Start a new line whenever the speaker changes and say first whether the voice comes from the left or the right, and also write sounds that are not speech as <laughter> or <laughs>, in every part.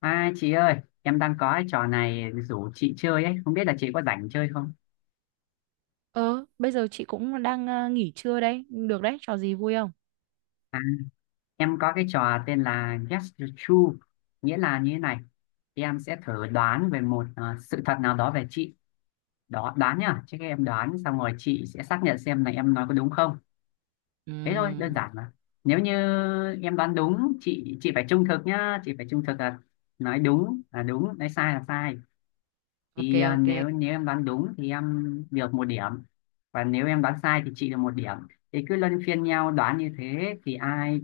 left: À chị ơi, em đang có cái trò này rủ chị chơi ấy, không biết là chị có rảnh chơi không?
right: Ờ, Bây giờ chị cũng đang nghỉ trưa đấy. Được đấy, trò gì vui không?
left: À, em có cái trò tên là Guess the Truth, nghĩa là như thế này. Em sẽ thử đoán về một sự thật nào đó về chị. Đó, đoán nhá, chứ các em đoán xong rồi chị sẽ xác nhận xem là em nói có đúng không. Thế thôi, đơn
right: Ừm,
left: giản mà. Nếu như em đoán đúng, chị phải trung thực nhá, chị phải trung thực là nói đúng là đúng, nói sai là sai.
right: ok,
left: Thì
right: ok,
left: nếu nếu em đoán đúng thì em được một điểm, và nếu em đoán sai thì chị được một điểm. Thì cứ luân phiên nhau đoán như thế, thì ai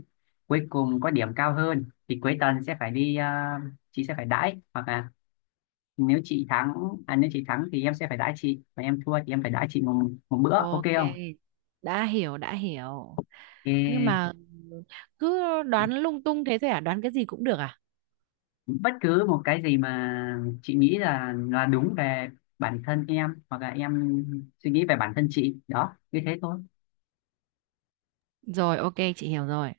left: cuối cùng có điểm cao hơn thì cuối tuần sẽ phải đi, chị sẽ phải đãi. Hoặc là nếu chị thắng, nếu chị thắng thì em sẽ phải đãi chị, và em thua thì em phải đãi chị một bữa, ok
right: ok.
left: không?
right: Đã hiểu, đã hiểu.
left: Ê,
right: Nhưng mà cứ đoán lung tung thế thôi à? Đoán cái gì cũng được à?
left: bất cứ một cái gì mà chị nghĩ là đúng về bản thân em, hoặc là em suy nghĩ về bản thân chị, đó như thế thôi.
right: Rồi, ok, chị hiểu rồi.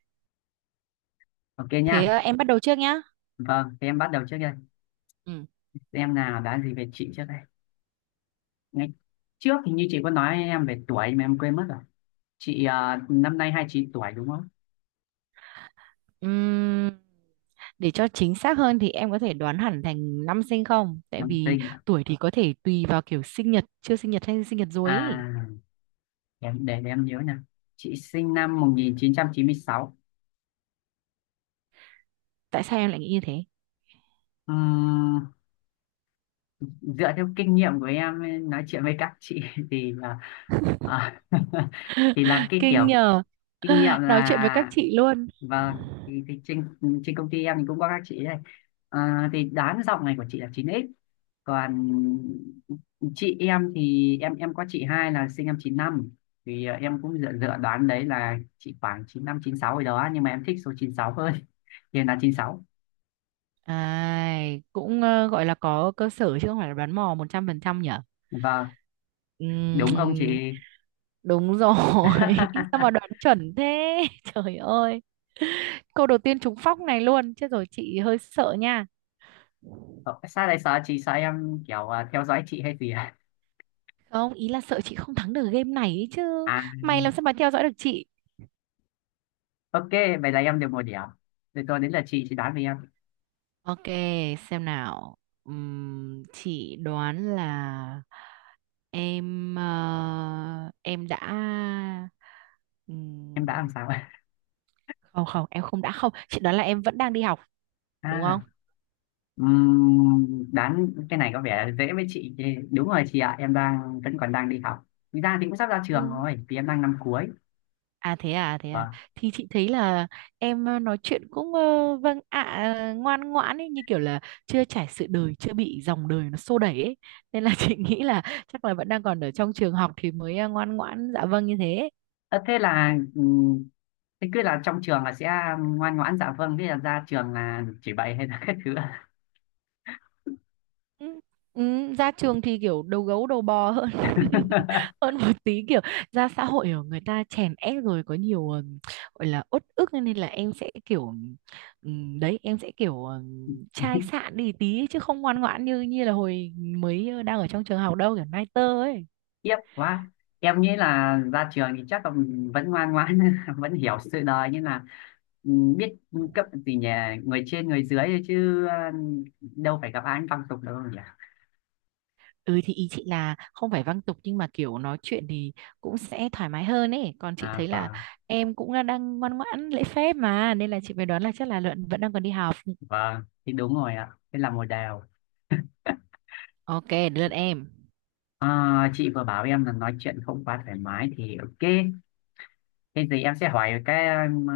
left: Ok nha.
right: Thế em bắt đầu trước nhá.
left: Vâng, thì em bắt đầu trước đây.
right: Ừm,
left: Em nào đoán gì về chị trước đây? Ngay trước thì như chị có nói em về tuổi mà em quên mất rồi. Chị năm nay 29 tuổi đúng không?
right: ừm, để cho chính xác hơn thì em có thể đoán hẳn thành năm sinh không, tại
left: Năm
right: vì
left: sinh.
right: tuổi thì có thể tùy vào kiểu sinh nhật, chưa sinh nhật hay sinh nhật rồi ý.
left: À, để em nhớ nè. Chị sinh năm 1996.
right: Tại sao em lại nghĩ như thế?
left: Ừm, dựa theo kinh nghiệm của em nói chuyện với các chị <laughs> thì là à, <laughs> thì là
right: <laughs>
left: cái
right: Kinh
left: kiểu
right: nhờ.
left: kinh nghiệm
right: <sighs> Nói chuyện với các
left: là.
right: chị luôn.
left: Vâng, thì trên công ty em thì cũng có các chị đây. À, thì đán giọng này của chị là 9X. Còn chị em thì em có chị hai là sinh năm 95. Thì em cũng dựa đoán đấy là chị khoảng 95 96 rồi đó. Nhưng mà em thích số 96 hơn. <laughs> Thì em là 96.
right: À, cũng gọi là có cơ sở chứ không phải là đoán mò 100% nhỉ?
left: Vâng, đúng không
right: Ừm,
left: chị?
right: đúng rồi. <laughs> Sao mà đoán
left: <laughs>
right: chuẩn thế? <laughs> Trời ơi. Câu đầu tiên trúng phóc này luôn. Chết rồi, chị hơi sợ nha.
left: Ờ, sao lại sợ chị? Sợ em kiểu theo dõi chị hay gì à?
right: Không, ý là sợ chị không thắng được game này ấy chứ.
left: À,
right: Mày làm sao mà theo dõi được chị?
left: ok, vậy là em được một điểm. Rồi tôi đến là chị đoán về em.
right: Ok, xem nào. Chị đoán là em ờ, em đã
left: Em đã làm
right: ừm,
left: sao? <laughs>
right: không không em không đã không chị đoán là em vẫn đang đi học, đúng không?
left: À. Đoán cái này có vẻ dễ với chị. Thì đúng rồi chị ạ, em đang vẫn còn đang đi học. Thực ra thì cũng sắp ra trường
right: Ừ.
left: rồi vì em đang năm cuối.
right: À thế à, à, thế à.
left: Vâng.
right: Thì chị thấy là em nói chuyện cũng vâng ạ, ngoan ngoãn ấy, như kiểu là chưa trải sự đời, chưa bị dòng đời nó xô đẩy ấy. Nên là <laughs> chị nghĩ là chắc là vẫn đang còn ở trong trường học thì mới ngoan ngoãn dạ vâng như thế.
left: Ờ, thế là thế cứ là trong trường là sẽ ngoan ngoãn dạ vâng, thế là ra trường là chỉ bày hay là các thứ ạ?
right: Ừ, ừ, ra trường thì kiểu đầu gấu đầu bò hơn <laughs>
left: <laughs>
right: hơn một tí, kiểu ra xã hội ở người ta chèn ép rồi có nhiều gọi là uất ức, nên là em sẽ kiểu đấy em sẽ kiểu chai sạn đi tí ấy, chứ không ngoan ngoãn như như là hồi mới đang ở trong trường học đâu, kiểu nai tơ ấy.
left: Tiếc quá, em nghĩ là ra trường thì chắc là vẫn ngoan ngoãn <laughs> vẫn hiểu sự đời, nhưng là biết cấp gì nhỉ, người trên người dưới thôi, chứ đâu phải gặp ai cũng văng tục đâu nhỉ.
right: Ừ, thì ý chị là không phải văng tục, nhưng mà kiểu nói chuyện thì cũng sẽ thoải mái hơn ấy. Còn chị
left: À,
right: thấy là
left: vâng.
right: em cũng đang ngoan ngoãn lễ phép mà, nên là chị mới đoán là chắc là luận vẫn đang còn đi học.
left: Vâng, thì đúng rồi ạ. Thế là một đều.
right: Ok, đến lượt em.
left: À, chị vừa bảo em là nói chuyện không quá thoải mái thì ok. Thế thì em sẽ hỏi cái um,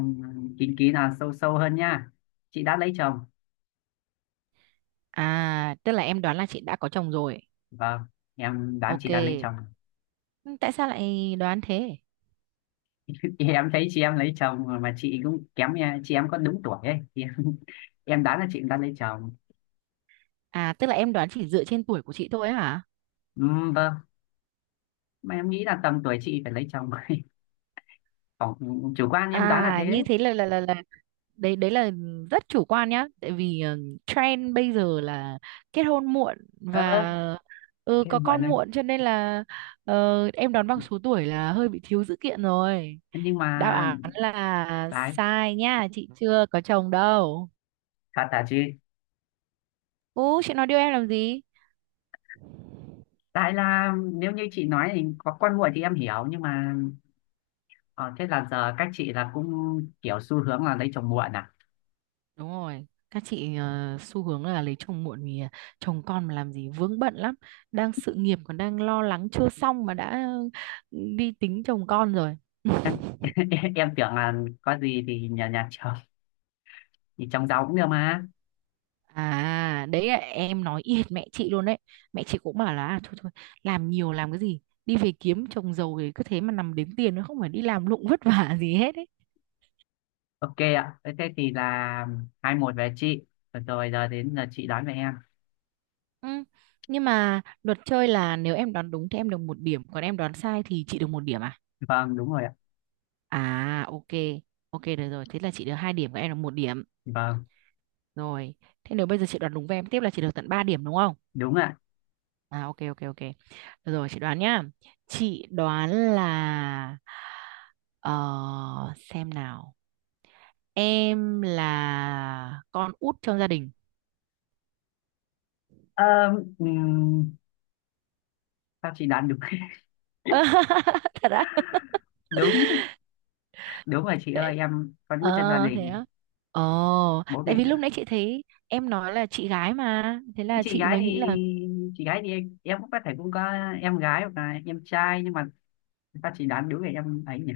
left: uh, kín kỹ là sâu sâu hơn nha. Chị đã lấy chồng.
right: À, tức là em đoán là chị đã có chồng rồi.
left: Vâng, em đoán chị
right: Ok.
left: đã lấy chồng.
right: Ừ, tại sao lại đoán thế?
left: <laughs> Em thấy chị em lấy chồng mà chị cũng kém nha. Chị em có đúng tuổi ấy. Thì em, <laughs> em đoán là chị cũng đã lấy chồng.
right: À, tức là em đoán chỉ dựa trên tuổi của chị thôi hả?
left: Vâng, mà em nghĩ là tầm tuổi chị phải lấy chồng. <laughs> Còn chủ quan em đoán là
right: À,
left: thế.
right: như thế là đấy đấy là rất chủ quan nhá, tại vì trend bây giờ là kết hôn muộn và
left: Ờ, thế
right: có
left: mọi
right: con
left: người.
right: muộn, cho nên là em đoán bằng số tuổi là hơi bị thiếu dữ kiện rồi.
left: Nhưng
right: Đáp
left: mà
right: án là
left: đấy,
right: sai nha, chị chưa có chồng đâu.
left: thật hả chị?
right: Ú, chị nói điều em làm gì?
left: Tại là nếu như chị nói thì có con muộn thì em hiểu, nhưng mà ờ, thế là giờ các chị là cũng kiểu xu hướng là lấy chồng muộn à?
right: Đúng rồi, các chị xu hướng là lấy chồng muộn vì chồng con mà làm gì vướng bận lắm, đang sự nghiệp còn đang lo lắng chưa xong mà đã đi tính chồng con rồi. <laughs>
left: <laughs> Em tưởng là có gì thì nhà nhà chồng, thì chồng giàu cũng được mà.
right: À, đấy là em nói y hệt mẹ chị luôn đấy. Mẹ chị cũng bảo là à, thôi thôi, làm nhiều làm cái gì, đi về kiếm chồng giàu thì cứ thế mà nằm đếm tiền, nó không phải đi làm lụng vất vả gì hết ấy.
left: Ok ạ, thế thế thì là 2-1 về chị. Rồi, giờ đến là chị đoán về em.
right: Ừ. Nhưng mà luật chơi là nếu em đoán đúng thì em được một điểm, còn em đoán sai thì chị được một điểm à?
left: Vâng, đúng rồi ạ.
right: À ok, ok được rồi. Thế là chị được 2 điểm, các em là một điểm.
left: Vâng,
right: Rồi, thế nếu bây giờ chị đoán đúng với em tiếp là chị được tận ba điểm, đúng không?
left: đúng ạ.
right: À, ok, ok, ok. Được rồi, chị đoán nhá. Chị đoán là ờ, xem nào. Em là con út trong gia đình.
left: Ờ, ừm, sao chị đoán đúng? <laughs>
right: <laughs> Thật á?
left: đúng đúng rồi chị
right: Thế-
left: ơi, em có nuôi trong gia
right: Ờ, thế
left: đình,
right: á. Ờ,
left: bố
right: Tại
left: mẹ.
right: vì lúc nãy chị thấy em nói là chị gái mà, thế
left: Nhưng
right: là
left: chị
right: chị
left: gái
right: mới
left: thì
right: nghĩ.
left: chị gái thì em cũng có thể cũng có em gái hoặc là em trai, nhưng mà người ta chỉ đoán đúng về em ấy nhỉ.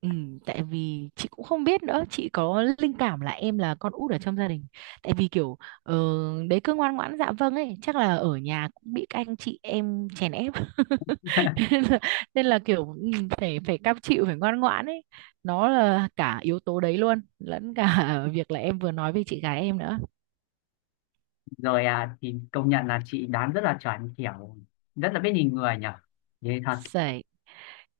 right: Ừ, tại vì chị cũng không biết nữa, chị có linh cảm là em là con út ở trong gia đình, tại vì kiểu ờ, đấy cứ ngoan ngoãn dạ vâng ấy, chắc là ở nhà cũng bị các anh chị em chèn ép <laughs>
left: <laughs>
right: nên là, nên là kiểu phải phải cam chịu, phải ngoan ngoãn ấy. Nó là cả yếu tố đấy luôn lẫn cả <laughs> việc là em vừa nói về chị gái em nữa.
left: Rồi, thì công nhận là chị đoán rất là chuẩn, kiểu rất là biết nhìn người nhỉ, thế thật.
right: Sẩy.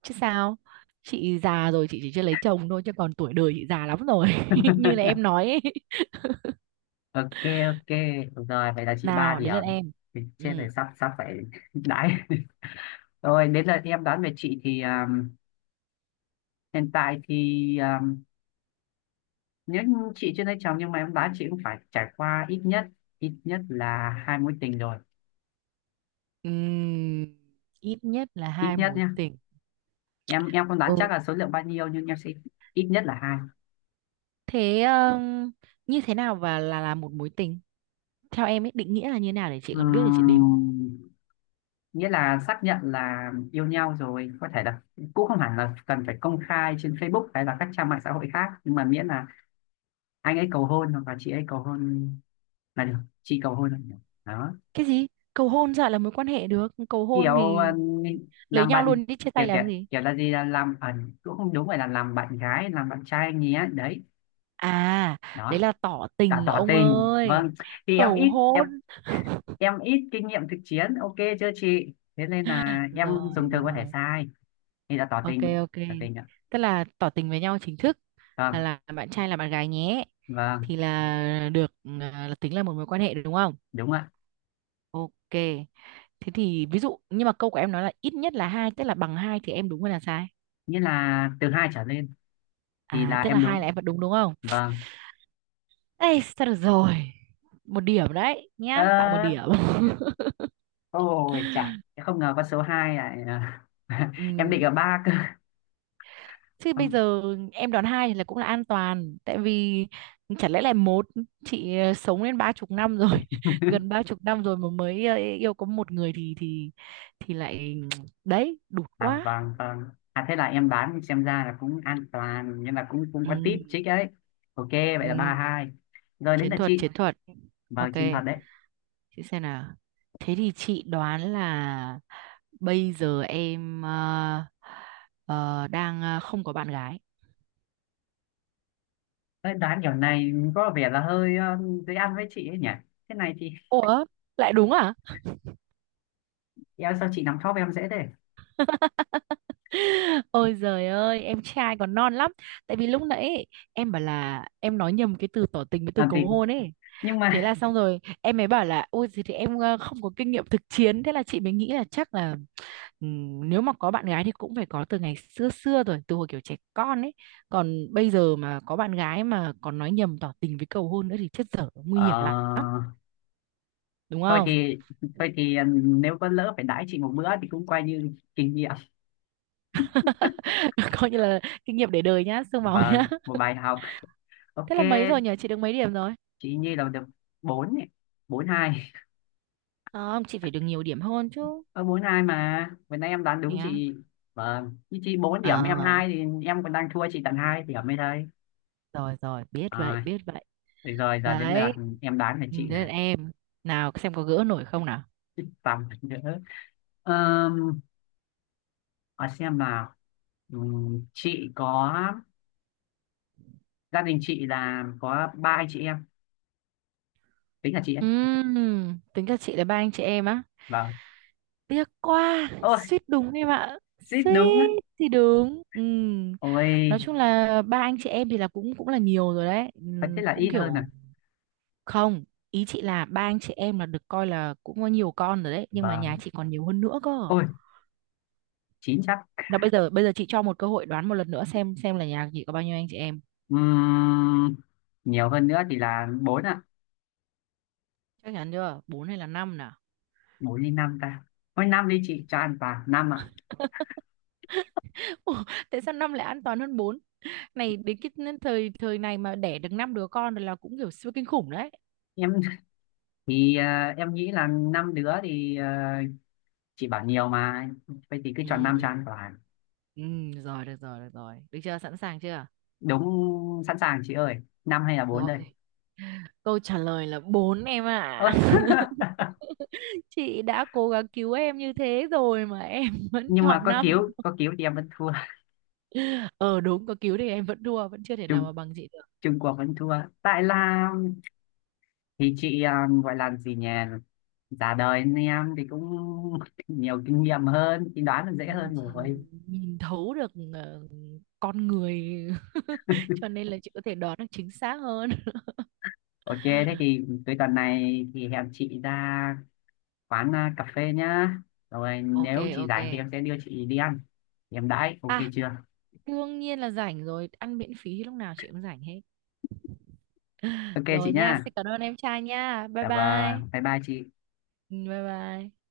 right: Chứ sao, chị già rồi, chị chỉ chưa lấy chồng thôi chứ còn tuổi đời chị già lắm rồi, <laughs> như là
left: <laughs>
right: em nói ấy.
left: Ok, ok rồi, vậy là chị ba
right: Nào, đến
left: điểm.
right: lượt em.
left: Thì chết rồi,
right: Ừ.
left: sắp sắp phải <laughs> đãi. Rồi đến lượt em đoán về chị thì hiện tại thì nếu như chị chưa lấy chồng, nhưng mà em đoán chị cũng phải trải qua ít nhất, ít nhất là hai mối tình rồi.
right: Ừm, Ít nhất là
left: Ít
right: hai
left: nhất
right: mối
left: nhé,
right: tình.
left: em không đoán chắc
right: Ừ.
left: là số lượng bao nhiêu, nhưng em sẽ ít nhất là hai.
right: Thế như thế nào và là một mối tình? Theo em ấy định nghĩa là như thế nào để chị còn biết để chị đếm.
left: Ừm, nghĩa là xác nhận là yêu nhau rồi, có thể là cũng không hẳn là cần phải công khai trên Facebook hay là các trang mạng xã hội khác, nhưng mà miễn là anh ấy cầu hôn hoặc là chị ấy cầu hôn là được, chị cầu hôn là được, đó.
right: Cái gì? Cầu hôn sao lại là mối quan hệ được? Cầu hôn
left: Kiểu
right: thì lấy
left: làm
right: nhau
left: bạn,
right: luôn đi, chia
left: kiểu
right: tay
left: kiểu
right: làm gì?
left: kiểu là gì, là làm cũng không đúng, phải là làm bạn gái làm bạn trai anh ấy đấy.
right: À, đấy
left: Đó
right: là tỏ
left: là
right: tình
left: tỏ
right: ông
left: tình, vâng.
right: ơi.
left: Thì em
right: Cầu
left: ít,
right: hôn.
left: em ít kinh nghiệm thực chiến, ok chưa chị, thế nên là em
right: Rồi,
left: dùng từ có thể
right: rồi.
left: sai. Thì đã tỏ
right: Ok,
left: tình
right: ok.
left: tỏ tình ạ.
right: Tức là tỏ tình với nhau chính thức là
left: Vâng.
right: là bạn trai, là bạn gái nhé.
left: Vâng,
right: Thì là được, là tính là một mối quan hệ, đúng không?
left: đúng ạ.
right: Ok. Thế thì ví dụ nhưng mà câu của em nói là ít nhất là hai, tức là bằng hai thì em đúng hay là sai?
left: Nghĩa là từ hai trở lên. Thì
right: À,
left: là
right: tức là
left: em
right: hai
left: đúng.
right: là em vẫn đúng, đúng không?
left: Vâng.
right: Ê, sao được rồi. Một điểm đấy nhá, tặng một điểm.
left: ờ,
right: <laughs>
left: ôi chà, em không ngờ con số 2 lại
right: Ừ.
left: <laughs> em định ở ba cơ. <laughs>
right: Chứ bây
left: Ừm,
right: giờ em đoán hai là cũng là an toàn, tại vì chả lẽ là một chị sống đến 30 năm rồi, <laughs> gần 30 năm rồi mà mới yêu có một người thì lại <tsk> đấy, đụt quá.
left: vâng, vâng, thế là em đoán xem ra là cũng an toàn, nhưng là cũng cũng
right: Ừ,
left: có tip chích ấy. Ok, vậy
right: ừ.
left: là 3-2. Rồi đến
right: Chiến
left: là
right: thuật,
left: chị.
right: chiến thuật.
left: Vâng,
right: Ok.
left: chinh phạt đấy.
right: Chị xem nào. Thế thì chị đoán là bây giờ em đang không có bạn gái.
left: Đấy, đoán kiểu này có vẻ là hơi dễ ăn với chị ấy nhỉ, thế này thì
right: Ủa, lại đúng à?
left: em, sao chị nắm top em dễ thế.
right: <laughs> Ôi giời ơi, em trai còn non lắm. Tại vì lúc nãy ấy, em bảo là em nói nhầm cái từ tỏ tình với từ
left: à,
right: cầu
left: thì,
right: hôn ấy.
left: nhưng
right: Thế
left: mà
right: là xong rồi, em mới bảo là ôi gì thì em không có kinh nghiệm thực chiến, thế là chị mới nghĩ là chắc là. Nếu mà có bạn gái thì cũng phải có từ ngày xưa xưa rồi, từ hồi kiểu trẻ con ấy, còn bây giờ mà có bạn gái mà còn nói nhầm tỏ tình với cầu hôn nữa thì chết dở, nguy
left: ờ,
right: hiểm lắm. Đúng
left: thôi
right: không?
left: thì, nếu có lỡ phải đãi chị một bữa thì cũng coi như kinh nghiệm
right: <laughs> Coi như là kinh nghiệm để đời nhá, xương máu
left: và
right: nhá.
left: một
right: <laughs>
left: bài học. Ok,
right: Thế là mấy rồi nhỉ, chị được mấy điểm rồi?
left: chị Nhi là được bốn ấy. 4-2.
right: Không, chị phải được nhiều điểm hơn chứ.
left: Ở bốn hai mà vừa nãy em đoán đúng
right: Nhá.
left: chị. Vâng, như chị bốn điểm em
right: À
left: hai thì em còn đang thua chị tận hai điểm mới đây.
right: rồi, rồi, biết vậy,
left: à,
right: biết vậy.
left: được rồi, giờ đến lượt
right: Đấy.
left: em đoán về
right: Ừ,
left: chị
right: thế
left: này.
right: là em. Nào, xem có gỡ nổi không nào.
left: Thích tắm nữa. Ờm, hỏi xem nào. Chị có, gia đình chị là có ba anh chị em, tính là chị ấy.
right: Tính cho chị là ba anh chị em á?
left: Vâng.
right: Tiếc quá,
left: Ôi,
right: suýt đúng em ạ.
left: xít đúng á.
right: Suýt thì đúng. Ừ.
left: Ôi,
right: Nói chung là ba anh chị em thì là cũng cũng là nhiều rồi đấy.
left: phải
right: Ừ,
left: thế là
right: cũng
left: ít hơn à?
right: kiểu không, ý chị là ba anh chị em là được coi là cũng có nhiều con rồi đấy, nhưng mà nhà
left: Vâng,
right: chị còn nhiều hơn nữa cơ.
left: ôi chín chắc.
right: Là bây giờ chị cho một cơ hội đoán một lần nữa, xem là nhà chị có bao nhiêu anh chị em.
left: Ừm, nhiều hơn nữa thì là bốn ạ.
right: Chắc chắn chưa? Bốn hay là 5 nào?
left: Bốn đi, năm ta. Ôi năm đi, chị cho ăn vào năm ạ.
right: <laughs> Ủa, tại sao 5 lại an toàn hơn bốn? Này, đến cái thời thời này mà đẻ được 5 đứa con rồi là cũng kiểu siêu kinh khủng đấy.
left: Em thì em nghĩ là năm đứa thì chị bảo nhiều mà, vậy thì cứ chọn năm cho
right: Ừ.
left: ăn vào.
right: Ừ, được rồi, được rồi, được rồi. Được chưa? Sẵn sàng chưa?
left: Đúng, sẵn sàng chị ơi. Năm hay là bốn
right: Rồi,
left: đây.
right: câu trả lời là 4 em ạ.
left: Ơ. <laughs>
right: <laughs> Chị đã cố gắng cứu em như thế rồi mà em <laughs> vẫn
left: Nhưng mà
right: chọn
left: có
right: năm.
left: cứu, có cứu thì em vẫn thua. <laughs>
right: Ờ đúng, có cứu thì em vẫn thua, vẫn chưa thể nào
left: Trung
right: mà bằng chị được.
left: Trung Quốc vẫn thua. Tại là, thì chị gọi là gì nhỉ, già đời nên em thì cũng <laughs> nhiều kinh nghiệm hơn thì đoán là dễ
right: Ừ,
left: hơn
right: chị
left: rồi.
right: nhìn thấu được con người, <laughs> cho nên là chị có thể đoán được chính xác hơn. <laughs>
left: Ok, thế thì cuối tuần này thì hẹn chị ra quán cà phê nhá. Rồi
right: Ok,
left: nếu chị
right: ok.
left: rảnh thì em sẽ đưa chị đi ăn, thì em đãi, ok
right: À,
left: chưa?
right: đương nhiên là rảnh rồi, ăn miễn phí lúc nào chị cũng rảnh hết.
left: Ok chị
right: Rồi nha,
left: nhá.
right: xin cảm ơn em trai nha. Bye
left: Dạ vâng,
right: bye.
left: bye bye chị.
right: Ừ, bye bye.